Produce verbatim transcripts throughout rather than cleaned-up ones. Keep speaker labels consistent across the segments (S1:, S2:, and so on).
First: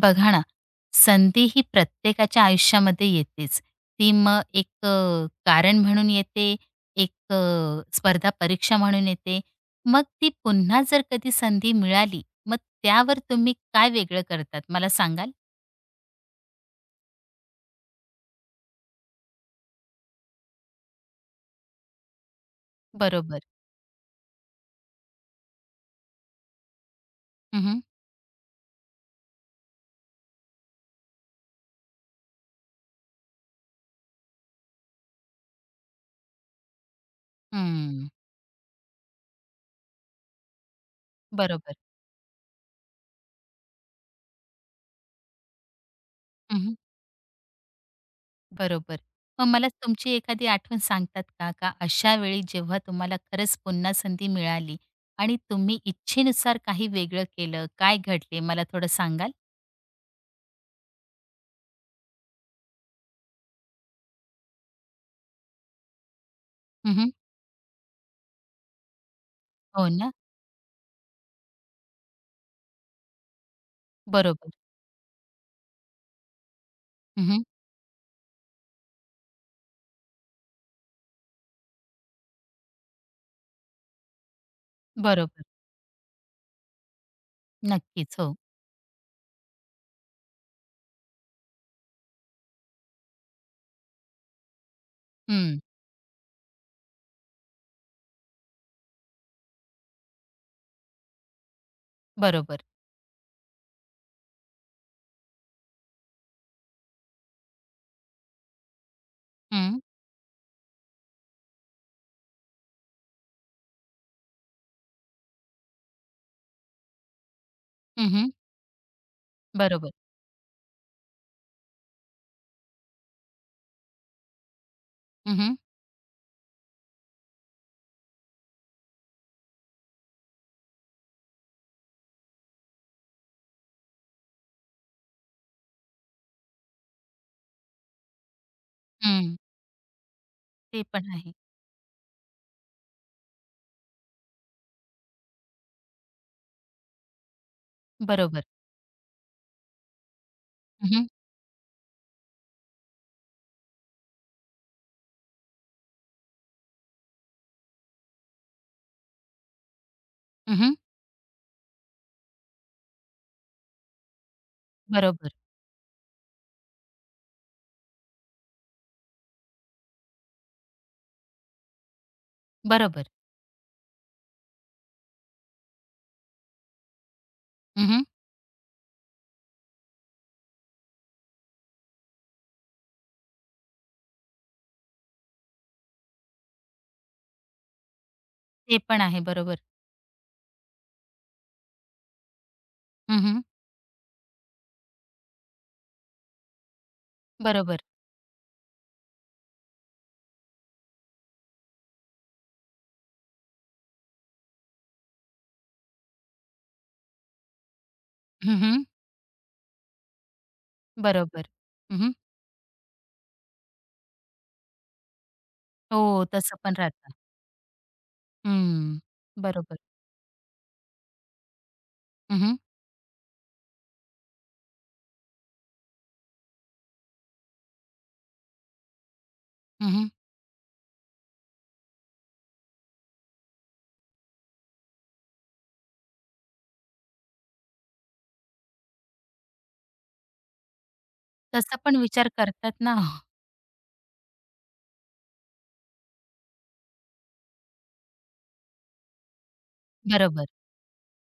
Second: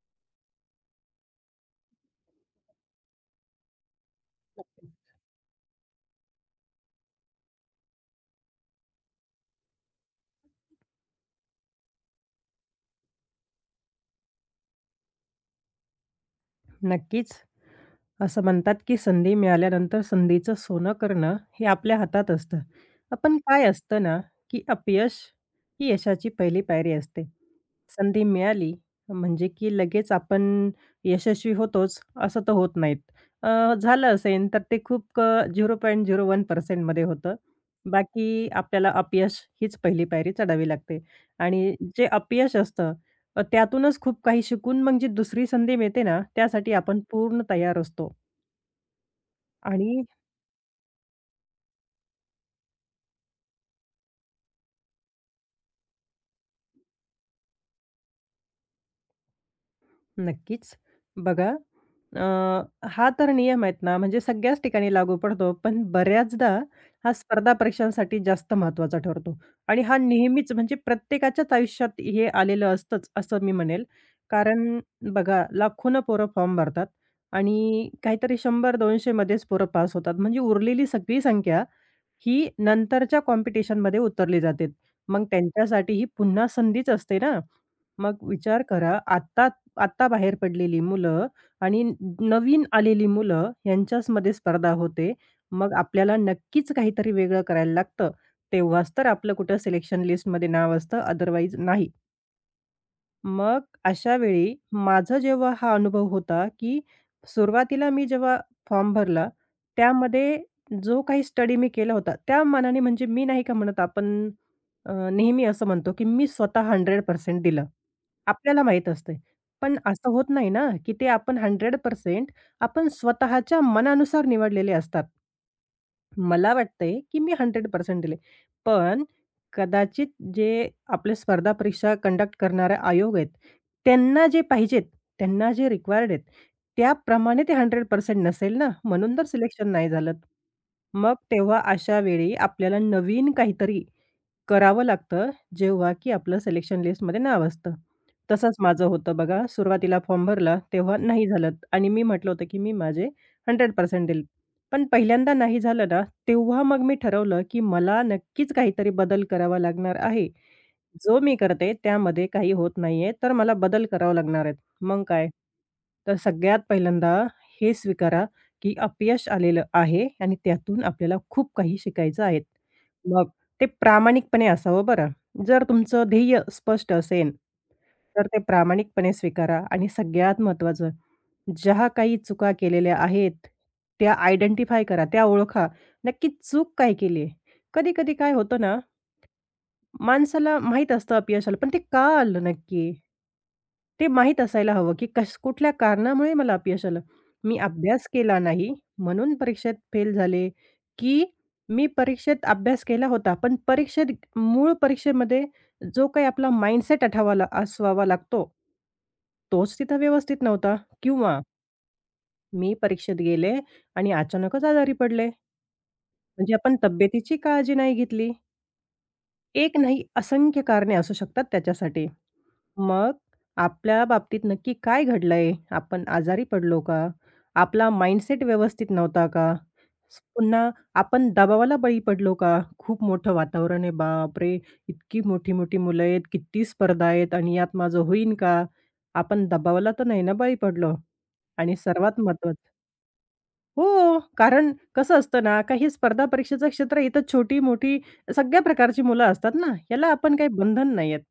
S1: बघा ना, संधी ही प्रत्येकाच्या आयुष्यामध्ये येतेच. ती मग एक अ, कारण म्हणून येते, एक अ, स्पर्धा परीक्षा म्हणून येते. मग ती पुन्हा जर कधी संधी मिळाली, मग त्यावर तुम्ही काय वेगळं करतात मला सांगाल?
S2: नक्कीच. असं म्हणतात, की संधी मिळाल्यानंतर संधीचं सोनं करणं हे आपल्या हातात असतं. अ,
S1: बरोबर.
S2: काय असतं ना, की अपयश ही यशाची पहिली पायरी असते.
S1: हं, हं.
S2: संधी मिळाली म्हणजे, की लगेच आपण यशस्वी होतोच असं तर होत नाहीत. अ, झालं असेल तर ते खूप अ, शून्य दशांश शून्य एक टक्के मध्ये होतं. बाकी आपल्याला अपयश हीच पहिली पायरी चढावी लागते आणि
S1: बरोबर.
S2: जे अपयश असतं अ, त्यातूनच खूप काही शिकून मग जी दुसरी संधी मिळते ना, त्यासाठी
S1: हं,
S2: आपण पूर्ण तयार असतो.
S1: बरोबर. मग मला
S2: आणि
S1: तुमची एखादी आठवण सांगतात का? का अशा वेळी जेव्हा तुम्हाला खरंच पुन्हा संधी मिळाली आणि तुम्ही इच्छेनुसार काही वेगळं केलं, काय घडले मला थोडं सांगाल?
S2: नक्कीच बघा अ, हा तर नियम आहेत ना, म्हणजे सगळ्याच ठिकाणी लागू पडतो. पण बऱ्याचदा
S1: हं,
S2: हा स्पर्धा परीक्षांसाठी जास्त महत्त्वाचा ठरतो. आणि
S1: हो
S2: हा
S1: ना.
S2: नेहमीच म्हणजे प्रत्येकाच्याच आयुष्यात हे आलेलं असतंच, असं मी म्हणेल.
S1: बरोबर.
S2: कारण बघा लाखोनं पोरं फॉर्म भरतात
S1: हं, हं.
S2: आणि काहीतरी शंभर दोनशे मध्येच पोरं पास होतात. म्हणजे उरलेली सगळी संख्या ही नंतरच्या कॉम्पिटिशनमध्ये उतरली जाते. मग
S1: बरोबर.
S2: त्यांच्यासाठी ही पुन्हा संधीच असते ना.
S1: नक्कीच.
S2: मग
S1: हो.
S2: विचार करा आत्ता आत्ता बाहेर पडलेली मुलं आणि नवीन आलेली मुलं यांच्याचमध्ये स्पर्धा होते.
S1: हं.
S2: मग आपल्याला नक्कीच काहीतरी वेगळं करायला लागतं. तेव्हाच तर आपलं कुठं सिलेक्शन लिस्टमध्ये नाव असतं, अदरवाईज नाही.
S1: बरोबर.
S2: मग अशा वेळी माझा जेव्हा हा अनुभव होता, की सुरुवातीला मी जेव्हा फॉर्म भरला,
S1: हं.
S2: त्यामध्ये जो काही स्टडी मी केला होता, त्या मानाने म्हणजे मी नाही का म्हणत आपण अ, नेहमी असं म्हणतो, की मी स्वतः शंभर टक्के दिलं.
S1: हं,
S2: आपल्याला माहीत असते. पण
S1: बरोबर.
S2: असं होत नाही ना, की ते आपण शंभर टक्के आपण स्वतःच्या मनानुसार निवडलेले असतात.
S1: हं, हं.
S2: मला वाटतंय, की मी शंभर टक्के दिले. पण कदाचित जे आपले स्पर्धा परीक्षा कंडक्ट करणारे आयोग आहेत, त्यांना जे पाहिजेत, त्यांना जे रिक्वायर्ड आहेत, त्याप्रमाणे ते शंभर टक्के नसेल ना, म्हणून तर सिलेक्शन नाही झालं.
S1: ते पण
S2: मग
S1: आहे.
S2: तेव्हा अशा वेळी आपल्याला नवीन काहीतरी करावं लागतं, जेव्हा की आपलं सिलेक्शन लिस्टमध्ये नाव असतं.
S1: बरोबर.
S2: तसंच माझं होतं बघा. सुरुवातीला फॉर्म भरला,
S1: हं,
S2: तेव्हा
S1: हं.
S2: नाही झालं आणि मी म्हटलं होतं, की मी माझे शंभर टक्के दिलेत. पण पहिल्यांदा नाही झालं ना, तेव्हा मग मी ठरवलं, की मला नक्कीच काहीतरी बदल करावा लागणार आहे. जो मी करते त्यामध्ये काही होत नाहीये, तर मला बदल करावा लागणार आहेत. मग काय?
S1: बरोबर.
S2: तर सगळ्यात पहिल्यांदा हे स्वीकारा, की अपयश आलेलं आहे आणि त्यातून आपल्याला खूप काही शिकायचं आहे.
S1: बरोबर.
S2: मग ते प्रामाणिकपणे असावं बरं. जर तुमचं ध्येय स्पष्ट असेल,
S1: हं,
S2: तर ते प्रामाणिकपणे स्वीकारा आणि सगळ्यात महत्त्वाचं ज्या काही चुका केलेल्या आहेत, त्या आयडेंटिफाय करा, त्या ओळखा. नक्की चूक काय केली आहे? कधी-कधी काय होतं ना,
S1: ते पण आहे. बरोबर.
S2: माणसाला माहीत असतं अपयश आलं, पण ते का आलं नक्की?
S1: हं,
S2: ते माहीत असायला हवं, की कश कुठल्या कारणामुळे मला अपयश आलं? मी
S1: बरोबर.
S2: अभ्यास केला नाही, म्हणून परीक्षेत फेल झाले, की मी परीक्षेत अभ्यास केला होता, पण परीक्षेत मूळ परीक्षेमध्ये जो काही आपला माइंडसेट आठवावा ला- असवावा लागतो,
S1: हं,
S2: तोच तिथं व्यवस्थित नव्हता किंवा
S1: बरोबर. हं,
S2: मी परीक्षेत गेले आणि अचानकच आजारी पडले.
S1: हो,
S2: म्हणजे
S1: तसं पण
S2: आपण
S1: राहतं.
S2: तब्येतीची काळजी नाही घेतली.
S1: हं.
S2: एक
S1: बरोबर.
S2: नाही, असंख्य कारणे असू शकतात त्याच्यासाठी.
S1: हं, हं.
S2: मग आपल्या बाबतीत नक्की काय घडलंय? आपण आजारी पडलो का? आपला माइंडसेट व्यवस्थित नव्हता का?
S1: हं,
S2: स- पुन्हा आपण दबावाला बळी पडलो का? खूप मोठं वातावरण आहे. बापरे! इतकी मोठी-मोठी मुलं आहेत, किती स्पर्धा आहेत आणि यात माझं होईन का? आपण दबावाला तर नाही ना बळी पडलो. आणि
S1: पण
S2: सर्वात
S1: विचार
S2: महत्त्वाचं
S1: करतात ना.
S2: हो, कारण कसं असतं ना, का हे स्पर्धा परीक्षेचं क्षेत्र इथं छोटी-मोठी सगळ्या प्रकारची मुलं असतात ना, याला आपण
S1: बरोबर.
S2: काही बंधन नाही आहेत.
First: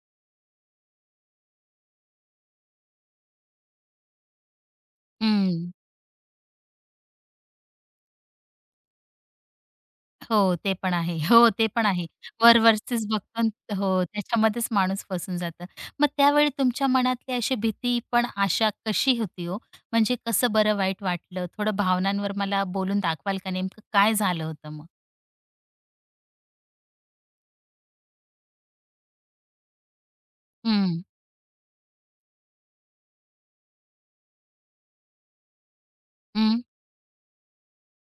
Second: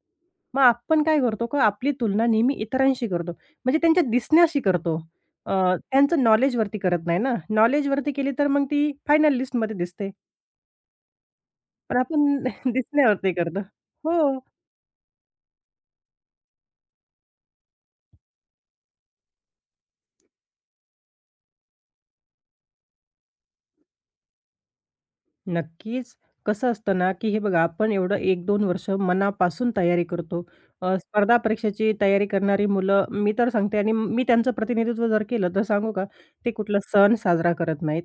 S2: मग आपण काय करतो का आपली तुलना नेहमी इतरांशी करतो. म्हणजे त्यांच्या दिसण्याशी करतो.
S1: हं.
S2: अ, त्यांचं नॉलेजवरती करत नाही ना. नॉलेजवरती केली तर मग ती फायनल लिस्टमध्ये दिसते.
S1: हो, ते पण आहे. हो, ते पण
S2: पण
S1: आहे.
S2: आपण
S1: वरवरचेच
S2: दिसण्यावरती
S1: बघतो
S2: करतो.
S1: आणि हो,
S2: हो.
S1: त्याच्यामध्येच माणूस फसून जातं. मग त्यावेळी तुमच्या मनातली अशी भीती पण आशा कशी होती हो? म्हणजे कसं बरं वाईट वाटलं? थोडं भावनांवर मला बोलून दाखवाल का नेमकं काय झालं होतं मग?
S2: नक्कीच. कसं असतं ना, की हे बघा आपण एवढं एक दोन वर्ष मनापासून तयारी करतो. अ,
S1: हं,
S2: स्पर्धा परीक्षेची तयारी करणारी मुलं मी तर सांगते आणि मी त्यांचं प्रतिनिधित्व जर केलं तर सांगू का, ते
S1: हं.
S2: कुठला सण साजरा करत नाहीत.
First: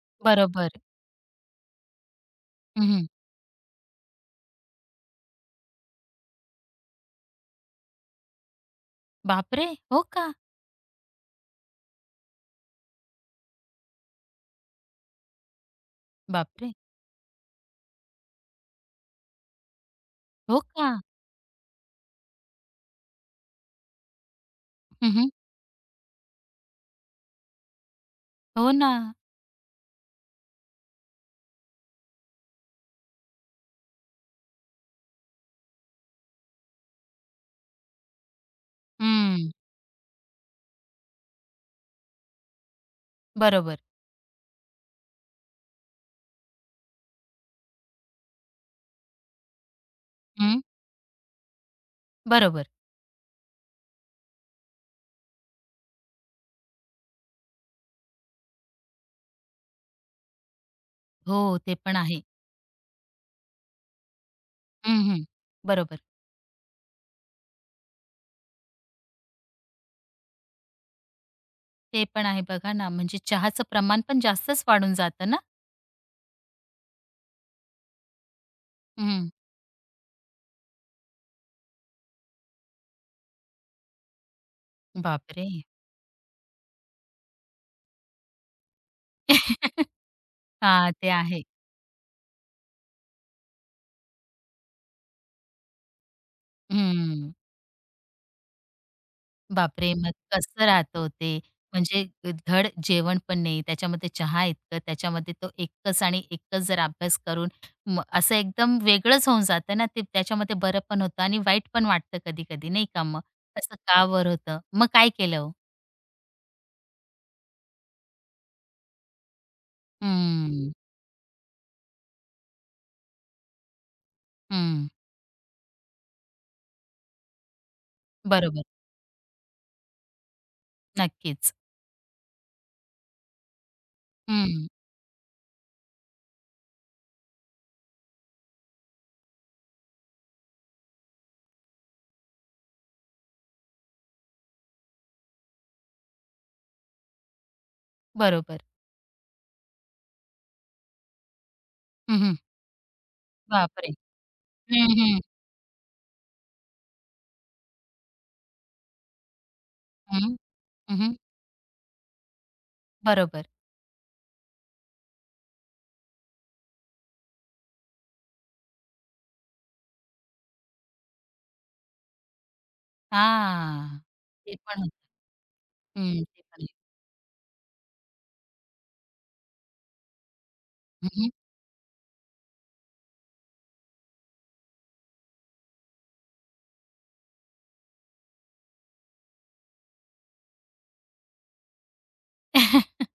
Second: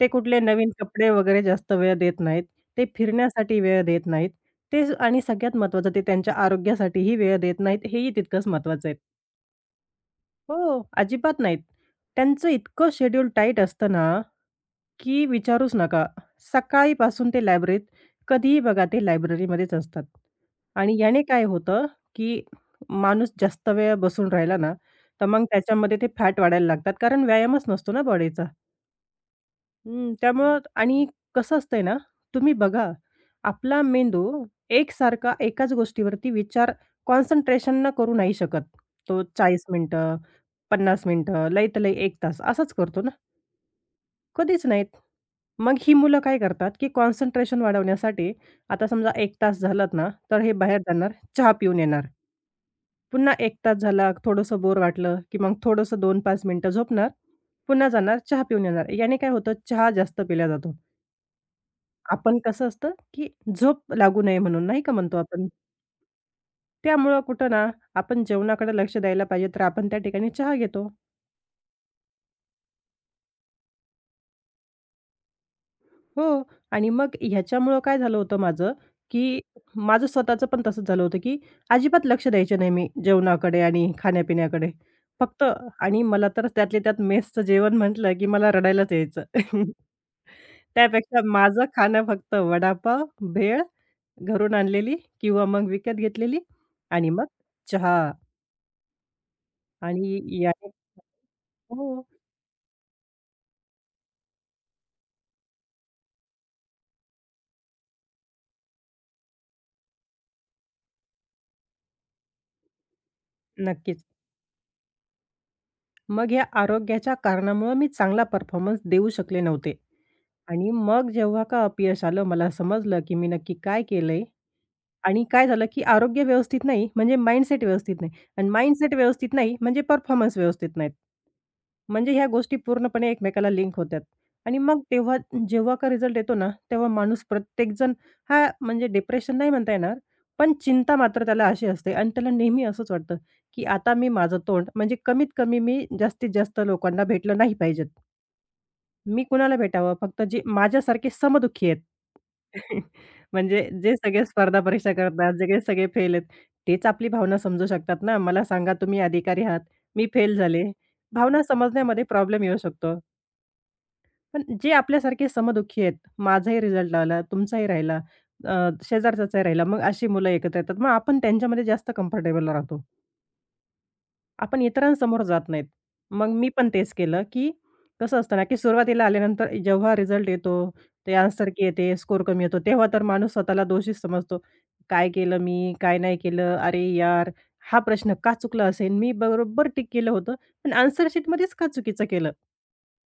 S2: ते कुठले नवीन
S1: बरोबर.
S2: कपडे वगैरे जास्त वेळ देत नाहीत. ते
S1: हं,
S2: फिरण्यासाठी वेळ देत नाहीत. ते आणि सगळ्यात महत्त्वाचं ते त्यांच्या आरोग्यासाठीही वेळ देत नाहीत हेही तितकंच महत्त्वाचं आहे.
S1: बापरे! हो का?
S2: हो, अजिबात नाहीत. त्यांचं इतकं शेड्यूल टाईट असतं ना की विचारूच नका.
S1: बापरे!
S2: सकाळीपासून ते लायब्ररीत कधीही बघा ते लायब्ररीमध्येच असतात.
S1: हो का?
S2: आणि याने काय होतं, की माणूस जास्त वेळ बसून राहिला ना, तर
S1: हं,
S2: मग त्याच्यामध्ये ते फॅट वाढायला लागतात. कारण व्यायामच नसतो ना बॉडीचा.
S1: हो ना.
S2: हं, त्यामुळं आणि कसं असतंय ना, तुम्ही बघा आपला मेंदू एकसारखा एकाच गोष्टीवरती विचार कॉन्सन्ट्रेशन न करू नाही शकत. तो
S1: हं.
S2: चाळीस मिनिटं, पन्नास मिनिटं, लईत लई एक तास असाच करतो ना,
S1: बरोबर.
S2: कधीच नाही. मग ही मुलं काय करतात, की कॉन्सन्ट्रेशन वाढवण्यासाठी आता समजा एक तास झालात ना, तर हे
S1: हं.
S2: बाहेर जाणार, चहा पिऊन येणार.
S1: बरोबर.
S2: पुन्हा एक तास झाला, थोडंसं बोर वाटलं, की मग थोडंसं दोन ते पाच मिनिटं झोपणार, पुन्हा जाणार, चहा पिऊन येणार. याने काय होतं, चहा जास्त पिला जातो.
S1: हो, ते पण आहे.
S2: आपण कसं असतं, की झोप लागू नये म्हणून, नाही का म्हणतो
S1: हं,
S2: आपण.
S1: बरोबर.
S2: त्यामुळं कुठं ना, आपण जेवणाकडे लक्ष द्यायला पाहिजे, तर आपण त्या ठिकाणी चहा घेतो.
S1: ते पण आहे बघा ना, म्हणजे चहाचं प्रमाण पण जास्तच वाढून जातं ना?
S2: हो आणि मग ह्याच्यामुळं काय झालं होतं माझं,
S1: हं.
S2: की माझं स्वतःचं पण तसंच झालं होतं, की अजिबात लक्ष द्यायचे नाही मी जेवणाकडे आणि खाण्यापिण्याकडे. फक्त
S1: बापरे!
S2: आणि मला तर त्यातल्या त्यात मेसचं जेवण म्हटलं, की मला रडायलाच यायचं.
S1: हां, ते
S2: त्यापेक्षा
S1: आहे.
S2: माझं खाणं फक्त वडापाव, भेळ घरून आणलेली किंवा मग विकत घेतलेली आणि मग
S1: हं.
S2: चहा
S1: बापरे! मग
S2: आणि
S1: कसं
S2: याने
S1: राहतं हो ते?
S2: हो,
S1: म्हणजे धड जेवण पण नाही, त्याच्यामध्ये चहा इतकं, त्याच्यामध्ये तो एकच आणि एकच जर अभ्यास करून मग असं एकदम वेगळंच होऊन जातं ना ते. त्याच्यामध्ये बरं पण होतं आणि वाईट पण वाटतं कधी-कधी नाही का मग? असं
S2: नक्कीच.
S1: का बरं होतं? मग काय केलं ओ?
S2: मग या आरोग्याच्या कारणामुळं मी चांगला परफॉर्मन्स देऊ शकले नव्हते आणि
S1: हं,
S2: मग जेव्हा का अपयश आलं, मला समजलं की मी नक्की काय केलंय
S1: हं.
S2: आणि काय झालं, की आरोग्य व्यवस्थित नाही म्हणजे माइंडसेट व्यवस्थित नाही आणि
S1: बरोबर.
S2: माइंडसेट व्यवस्थित नाही म्हणजे परफॉर्मन्स व्यवस्थित नाहीत.
S1: नक्कीच.
S2: म्हणजे ह्या गोष्टी पूर्णपणे एकमेकाला लिंक होतात आणि
S1: हं.
S2: मग तेव्हा जेव्हा का रिझल्ट येतो ना, तेव्हा माणूस प्रत्येकजण हा म्हणजे डिप्रेशन नाही म्हणता येणार, पण चिंता मात्र त्याला अशी असते आणि त्याला नेहमी असंच वाटतं, की आता मी माझं तोंड म्हणजे कमीत कमी मी जास्तीत जास्त लोकांना भेटलं नाही पाहिजेत.
S1: बरोबर.
S2: मी कुणाला भेटावं? फक्त जे माझ्यासारखे समदुःखी आहेत.
S1: हं,
S2: म्हणजे
S1: बापरे!
S2: जे सगळे स्पर्धा
S1: हं,
S2: परीक्षा
S1: हं.
S2: करतात, जे काही सगळे फेल आहेत, तेच आपली भावना समजू शकतात ना. मला सांगा तुम्ही अधिकारी आहात, मी फेल
S1: हं,
S2: झाले.
S1: हं, हं.
S2: भावना समजण्यामध्ये प्रॉब्लेम येऊ शकतो.
S1: बरोबर.
S2: पण जे आपल्यासारखे समदुःखी आहेत, माझाही रिझल्ट लागला, तुमचाही राहिला, अ, शेजारचाचाही राहिला, मग अशी मुलं एकत्र येतात. मग आपण त्यांच्यामध्ये जास्त कम्फर्टेबल राहतो.
S1: हां. ते
S2: आपण
S1: पण होतं.
S2: इतरांसमोर जात नाहीत.
S1: हं,
S2: मग
S1: ते
S2: मी
S1: पण
S2: पण
S1: आहे.
S2: तेच केलं, की कसं असतं ना, की सुरुवातीला आल्यानंतर जेव्हा रिझल्ट येतो,
S1: हं,
S2: ते
S1: हं.
S2: आन्सर की येते, स्कोर कमी येतो, तेव्हा तर माणूस स्वतःला दोषीच समजतो. काय केलं मी? काय नाही केलं? अरे यार! हा प्रश्न का चुकला असेल? मी बरोबर टिक केलं होतं, पण आन्सर शीटमध्येच का चुकीचं केलं?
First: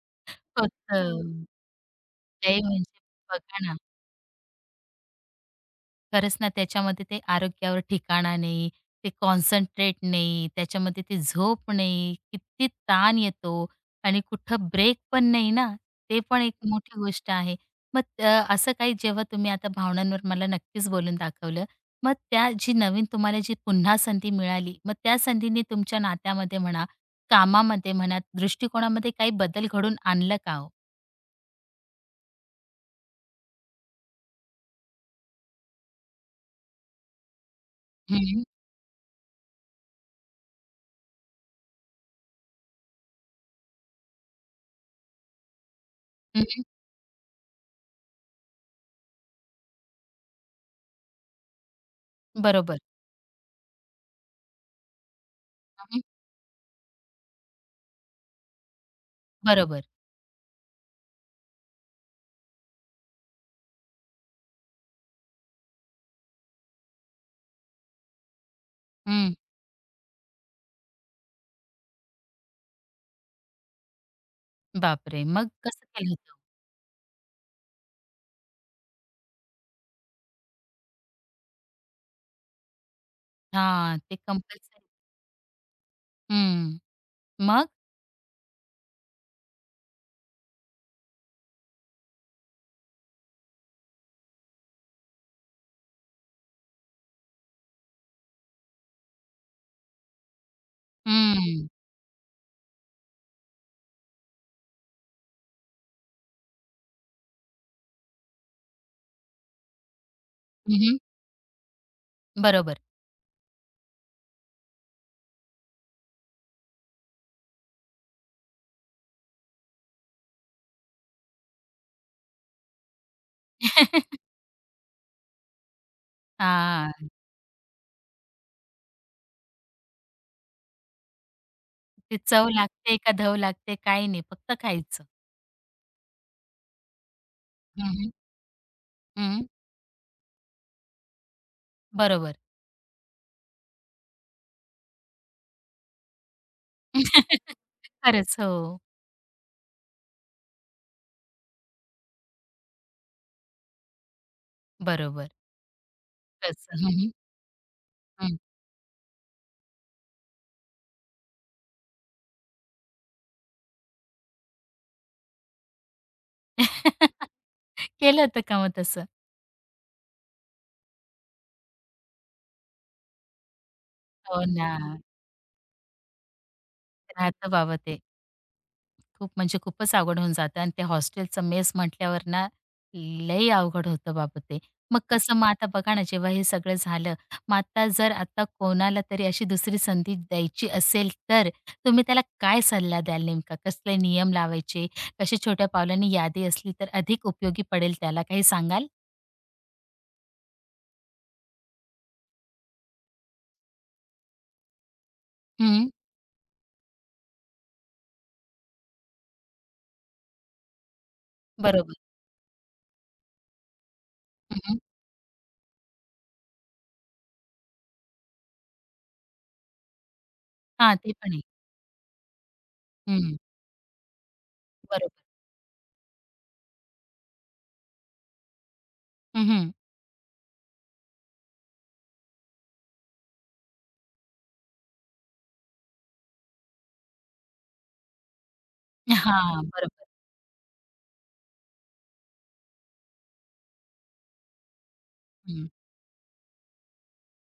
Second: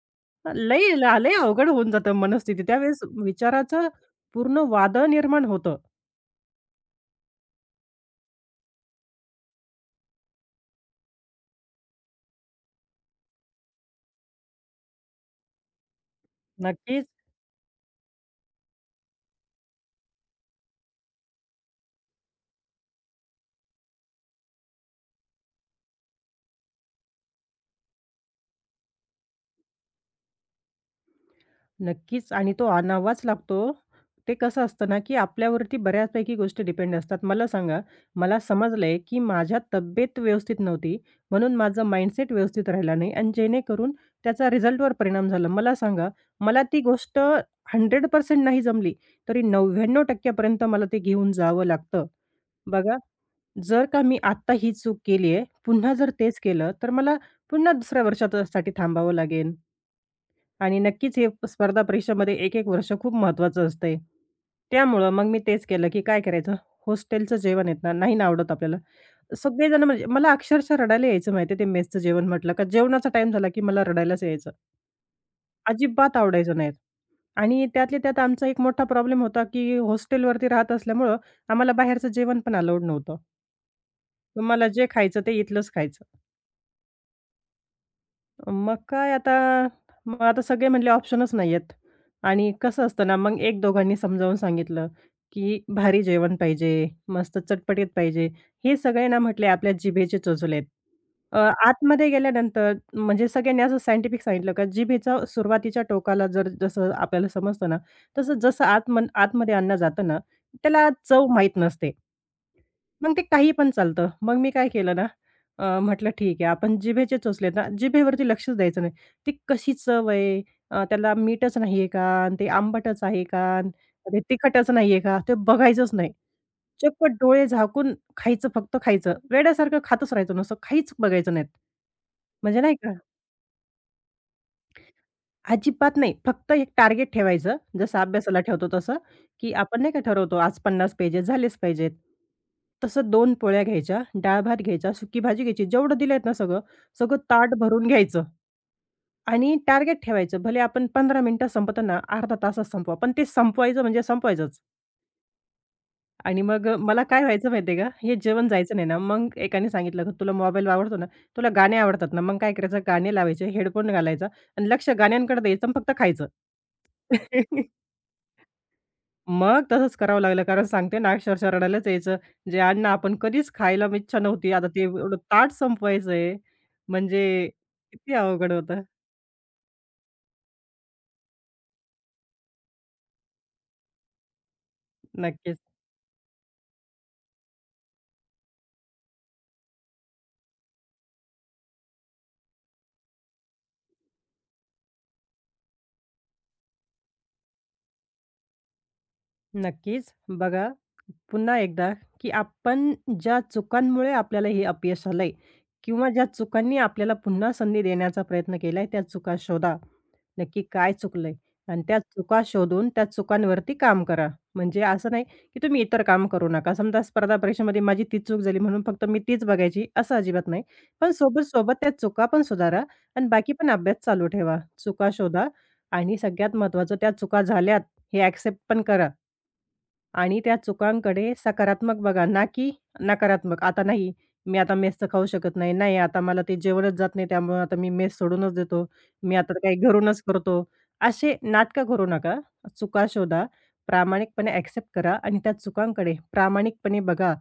S2: लय
S1: होतं.
S2: लय अवघड होऊन जातं
S1: ते
S2: मनस्थिती. त्यावेळेस
S1: म्हणजे बघा ना
S2: विचाराचं पूर्ण वादळ निर्माण होतं.
S1: खरंच ना, त्याच्यामध्ये ते आरोग्यावर ठिकाणा नाही, ते कॉन्सन्ट्रेट नाही, त्याच्यामध्ये ते झोप नाही, किती ताण येतो आणि कुठं ब्रेक पण नाही ना, ते पण एक मोठी
S2: नक्कीच.
S1: गोष्ट आहे. मग अ, असं काही जेव्हा तुम्ही आता भावनांवर मला नक्कीच बोलून दाखवलं. मग त्या जी नवीन तुम्हाला जी पुन्हा संधी मिळाली, मग त्या संधीने तुमच्या नात्यामध्ये म्हणा, कामामध्ये म्हणा, दृष्टिकोनामध्ये काही बदल घडवून आणलं का हो?
S2: नक्कीच आणि तो आणावाच लागतो. ते कसं असतं ना, की आपल्यावरती बऱ्याचपैकी गोष्टी डिपेंड असतात. मला सांगा, मला
S1: हं,
S2: समजलंय, की माझ्या तब्येत व्यवस्थित नव्हती, म्हणून माझं माइंडसेट व्यवस्थित राहिला नाही आणि जेणेकरून त्याचा रिझल्टवर परिणाम झाला. मला सांगा,
S1: हं,
S2: मला ती गोष्ट शंभर टक्के नाही जमली, तरी नव्याण्णव टक्के पर्यंत मला ते घेऊन जावं लागतं.
S1: बरोबर.
S2: बघा, जर का मी आत्ता ही चूक केली आहे, पुन्हा
S1: हं,
S2: जर तेच केलं, तर मला पुन्हा दुसऱ्या वर्षासाठी थांबावं लागेल.
S1: बरोबर.
S2: आणि नक्कीच हे स्पर्धा परीक्षामध्ये एक-एक वर्ष खूप महत्त्वाचं असतंय. त्यामुळं मग मी तेच केलं, की काय करायचं, हॉस्टेलचं जेवण आहेत ना, नाही ना आवडत आपल्याला.
S1: हं,
S2: सगळेजण म्हणजे मला अक्षरशः रडायला यायचं माहिती आहे ते मेसचं जेवण म्हटलं का जेवणाचा टाईम झाला, की मला रडायलाच यायचं.
S1: बापरे! मग कसं
S2: अजिबात
S1: केलं
S2: आवडायचं नाहीत. आणि त्यातल्या त्यात आमचा एक मोठा प्रॉब्लेम होता, की हॉस्टेलवरती राहत असल्यामुळं आम्हाला बाहेरचं जेवण पण अलाऊड नव्हतं.
S1: हां, ते
S2: मला
S1: कंपल्सरी.
S2: जे खायचं ते इथलंच खायचं.
S1: हं. मग?
S2: मग काय आता मग आता सगळे म्हटले ऑप्शनच नाहीयेत आणि कसं असतं ना, मग एक दोघांनी समजावून सांगितलं, की भारी जेवण पाहिजे, मस्त चटपटीत पाहिजे. हे सगळे ना म्हटले आपल्या जिभेचे चोचले आहेत. अ,
S1: हं.
S2: आतमध्ये गेल्यानंतर म्हणजे सगळ्यांनी असं सायंटिफिक सांगितलं का जिभेचा सुरुवातीच्या टोकाला जर जसं आपल्याला समजतं ना, तसं जसं आत आतमध्ये अन्न जातं ना, त्याला
S1: हं,
S2: चव माहीत नसते.
S1: बरोबर.
S2: मग ते काही पण चालतं. मग मी काय केलं ना, अ, म्हटलं ठीक आहे आपण जिभेचे चोचलेत ना, जिभेवरती लक्षच द्यायचं नाही. ती कशी चव आहे? अ, त्याला मीठच नाहीये का? अन् ते आंबटच आहे का? अन् ते तिखटच नाहीये का? ते बघायचंच नाही. चक्क
S1: हां.
S2: डोळे झाकून खायचं, फक्त खायचं. वेड्यासारखं खातच राहायचं. नुसतं काहीच बघायचं नाहीत.
S1: ती चव
S2: म्हणजे नाही का?
S1: लागते का धव लागते काही नाही, फक्त खायचं.
S2: अजिबात नाही. फक्त एक टार्गेट ठेवायचं,
S1: हं,
S2: जसं
S1: हं.
S2: अभ्यासाला ठेवतो तसं, की आपण नाही का ठरवतो आज पन्नास पेजेस झालेच पाहिजेत.
S1: बरोबर.
S2: तसं दोन पोळ्या घ्यायच्या, डाळ-भात घ्यायचा, सुकी भाजी घ्यायची. जेवढं दिलंय ना सगळं, सगळं ताट भरून घ्यायचं
S1: खरंच. हो.
S2: आणि टार्गेट ठेवायचं. भले आपण पंधरा मिनिटात संपवतो ना, अर्धा तासात संपवा, पण ते संपवायचं म्हणजे संपवायचंच.
S1: बरोबर.
S2: आणि मग अ,
S1: तसं. हं,
S2: मला
S1: हं.
S2: काय व्हायचं माहिती आहे का, हे
S1: हं.
S2: जेवण जायचं नाही ना, मग एकाने सांगितलं की "तुला मोबाईल आवडतो ना, तुला गाणे आवडतात ना." मग काय करायचं, गाणे लावायचे, हेडफोन घालायचा आणि लक्ष गाण्यांकडे द्यायचं आणि फक्त खायचं.
S1: केलं होतं का मग तसं?
S2: मग तसंच करावं लागलं, कारण सांगते ना, अक्षरशः रडायलाच यायचं. जे अन्न आपण कधीच खायला इच्छा
S1: हो
S2: नव्हती, आता
S1: ना.
S2: ते एवढं ताट संपवायचंय, म्हणजे
S1: राहतं बाबा ते.
S2: किती अवघड होतं.
S1: खूप म्हणजे खूपच अवघड होऊन जातं आणि ते हॉस्टेलचं मेस म्हटल्यावर ना लई अवघड होतं बाबा ते. मग कसं मग
S2: नक्कीच.
S1: आता बघा ना जेव्हा हे सगळं झालं, मग आता जर आता कोणाला तरी अशी दुसरी संधी द्यायची असेल तर तुम्ही त्याला काय सल्ला द्याल नेमका? कसले नियम लावायचे? कशी छोट्या पावलांनी यादी असली तर अधिक उपयोगी पडेल त्याला काही सांगाल?
S2: नक्कीच. बघा, पुन्हा एकदा, की आपण ज्या चुकांमुळे आपल्याला हे अपयश आलंय
S1: हं,
S2: किंवा ज्या चुकांनी आपल्याला पुन्हा संधी देण्याचा प्रयत्न केलाय, त्या चुका शोधा. नक्की काय चुकलंय? आणि
S1: बरोबर.
S2: त्या चुका शोधून त्या चुकांवरती काम करा.
S1: हं, हं.
S2: म्हणजे असं नाही, की तुम्ही इतर काम करू नका. समजा स्पर्धा परीक्षेमध्ये माझी तीच चूक झाली म्हणून फक्त मी तीच बघायची, असं अजिबात नाही. पण
S1: ते पण आहे.
S2: सोबत-सोबत त्या चुका पण सुधारा आणि
S1: हं,
S2: बाकी पण अभ्यास चालू ठेवा. चुका
S1: बरोबर.
S2: शोधा आणि सगळ्यात महत्त्वाचं त्या चुका झाल्यात हे ॲक्सेप्ट पण करा.
S1: हं, हं.
S2: आणि त्या चुकांकडे सकारात्मक बघा, ना की नकारात्मक. आता नाही, मी आता मेसचं खाऊ शकत नाही. नाही, आता मला ते जेवणच जात नाही, त्यामुळे आता मी मेस सोडूनच देतो. मी आता काही
S1: बरोबर.
S2: घरूनच करतो. असे नाटकं करू नका. चुका शोधा, प्रामाणिकपणे ॲक्सेप्ट करा आणि त्या
S1: हं,
S2: चुकांकडे प्रामाणिकपणे बघा.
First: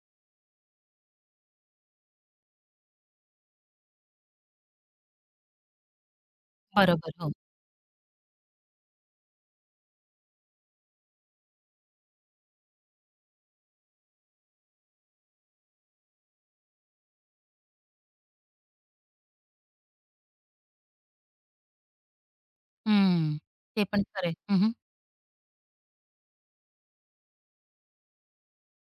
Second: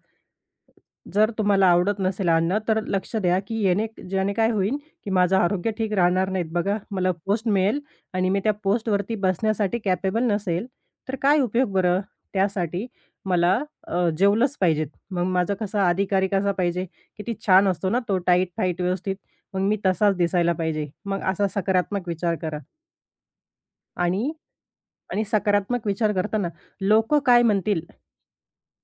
S2: जर तुम्हाला आवडत नसेल अन्न, तर लक्ष द्या, की याने ज्याने काय होईल, की माझं आरोग्य ठीक राहणार नाहीत. बघा, मला
S1: बरोबर. हो.
S2: पोस्ट मिळेल आणि मी त्या पोस्टवरती बसण्यासाठी कॅपेबल नसेल, तर काय उपयोग बरं? त्यासाठी मला अ, जेवलंच पाहिजेत. मग माझा कसा अधिकारी कसा पाहिजे? किती छान असतो ना तो टाईट-फाईट व्यवस्थित. मग मी तसाच दिसायला पाहिजे. मग असा सकारात्मक विचार करा
S1: हं, ते पण
S2: आणि
S1: खरं हं, हं.
S2: आणि सकारात्मक विचार करताना लोकं काय म्हणतील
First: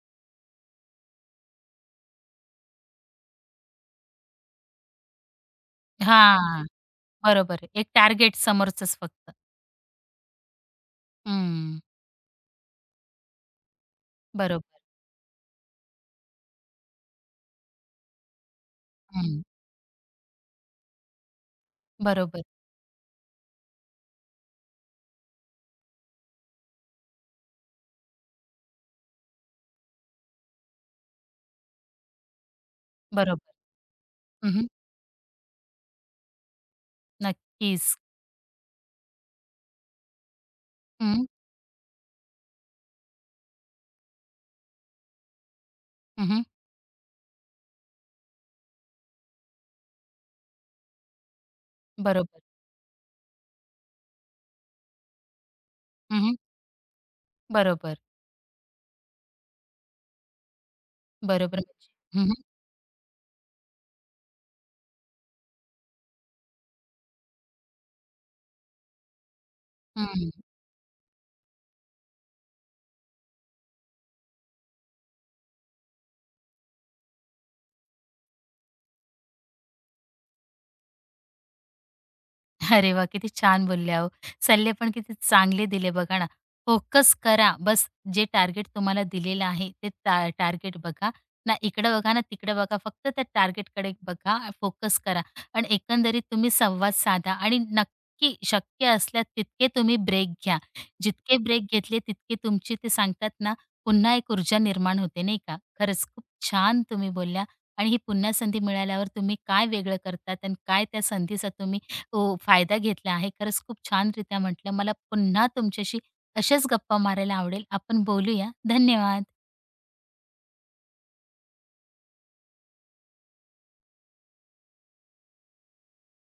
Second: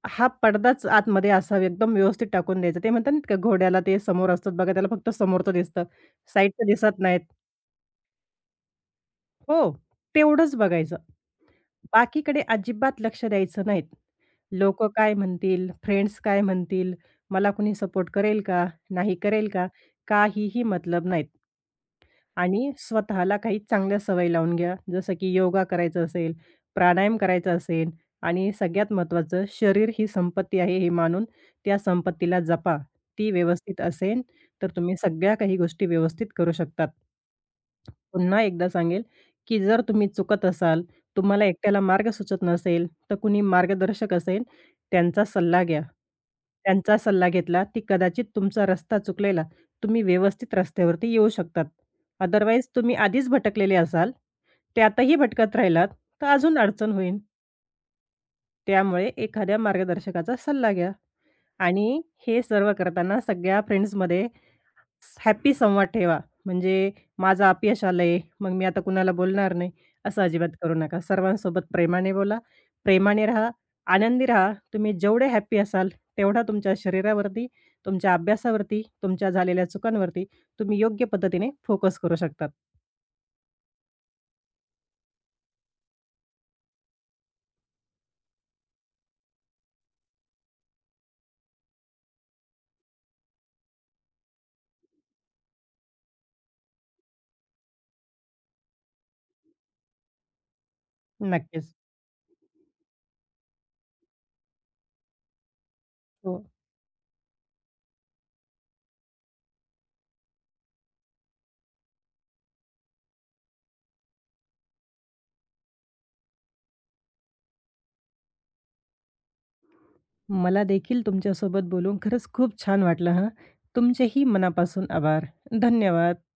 S2: हा पडदाच आतमध्ये असावा, एकदम व्यवस्थित टाकून द्यायचं. ते म्हणतात ना, का घोड्याला ते समोर असतात बघा, त्याला फक्त समोरचं दिसतं, साईडचं दिसत नाहीत.
S1: बरोबर आहे. एक टार्गेट समोरचंच फक्त.
S2: हो, तेवढंच बघायचं.
S1: हं.
S2: बाकीकडे अजिबात लक्ष द्यायचं नाहीत.
S1: बरोबर.
S2: लोकं काय म्हणतील? फ्रेंड्स काय म्हणतील? मला कुणी सपोर्ट करेल का? नाही
S1: हं.
S2: करेल का? काहीही मतलब नाहीत.
S1: बरोबर,
S2: आणि स्वतःला काही चांगल्या सवयी लावून घ्या. जसं की योगा करायचं असेल, प्राणायाम करायचा असेल आणि सगळ्यात महत्त्वाचं शरीर ही संपत्ती आहे हे मानून त्या संपत्तीला जपा. ती
S1: बरोबर.
S2: व्यवस्थित असेल,
S1: हं,
S2: तर तुम्ही सगळ्या काही गोष्टी व्यवस्थित करू शकतात.
S1: नक्कीच.
S2: पुन्हा एकदा सांगेल, की जर तुम्ही चुकत असाल,
S1: हं,
S2: तुम्हाला एकट्याला मार्ग सुचत नसेल, तर कुणी मार्गदर्शक असेल त्यांचा सल्ला घ्या.
S1: हं,
S2: त्यांचा सल्ला घेतला, की कदाचित तुमचा रस्ता चुकलेला तुम्ही व्यवस्थित रस्त्यावरती येऊ शकतात.
S1: बरोबर.
S2: अदरवाईज तुम्ही आधीच भटकलेले असाल, त्यातही भटकत राहिलात, तर
S1: हं,
S2: अजून अडचण होईल.
S1: बरोबर,
S2: त्यामुळे एखाद्या मार्गदर्शकाचा सल्ला घ्या
S1: बरोबर.
S2: आणि
S1: म्हणजे. हं,
S2: हे सर्व करताना सगळ्या फ्रेंड्समध्ये हॅपी संवाद ठेवा. म्हणजे माझं अपयश आलंय, मग मी आता कुणाला बोलणार नाही, असं
S1: हं.
S2: अजिबात करू नका. सर्वांसोबत प्रेमाने बोला, प्रेमाने राहा, आनंदी राहा. तुम्ही जेवढे हॅपी असाल, तेवढा तुमच्या शरीरावरती, तुमच्या अभ्यासावरती, तुमच्या झालेल्या चुकांवरती तुम्ही योग्य पद्धतीने फोकस करू शकतात.
S1: अरे वाह! किती छान बोलल्या हो. सल्ले पण किती चांगले दिले बघा ना. फोकस करा. बस जे टार्गेट तुम्हाला दिलेलं आहे ते टार्गेट बघा. ना इकडं बघा ना तिकडं बघा. फक्त त्या टार्गेटकडे बघा, फोकस करा आणि एकंदरीत तुम्ही संवाद साधा आणि नक्की शक्य असल्यास तितके तुम्ही ब्रेक घ्या. जितके ब्रेक
S2: नक्कीच.
S1: घेतले तितके तुमची ते सांगतात ना, पुन्हा एक ऊर्जा निर्माण होते नाही का. खरंच खूप
S2: हो.
S1: छान तुम्ही बोलल्या आणि ही पुन्हा संधी मिळाल्यावर तुम्ही काय वेगळं करतात आणि काय त्या संधीचा तुम्ही हो, फायदा घेतला आहे. खरंच खूप छान रित्या म्हटलं. मला पुन्हा तुमच्याशी अशाच गप्पा मारायला आवडेल. आपण बोलूया. धन्यवाद.
S2: मला देखील तुमच्यासोबत बोलून खरंच खूप छान वाटलं हं. तुमचेही मनापासून आभार. धन्यवाद.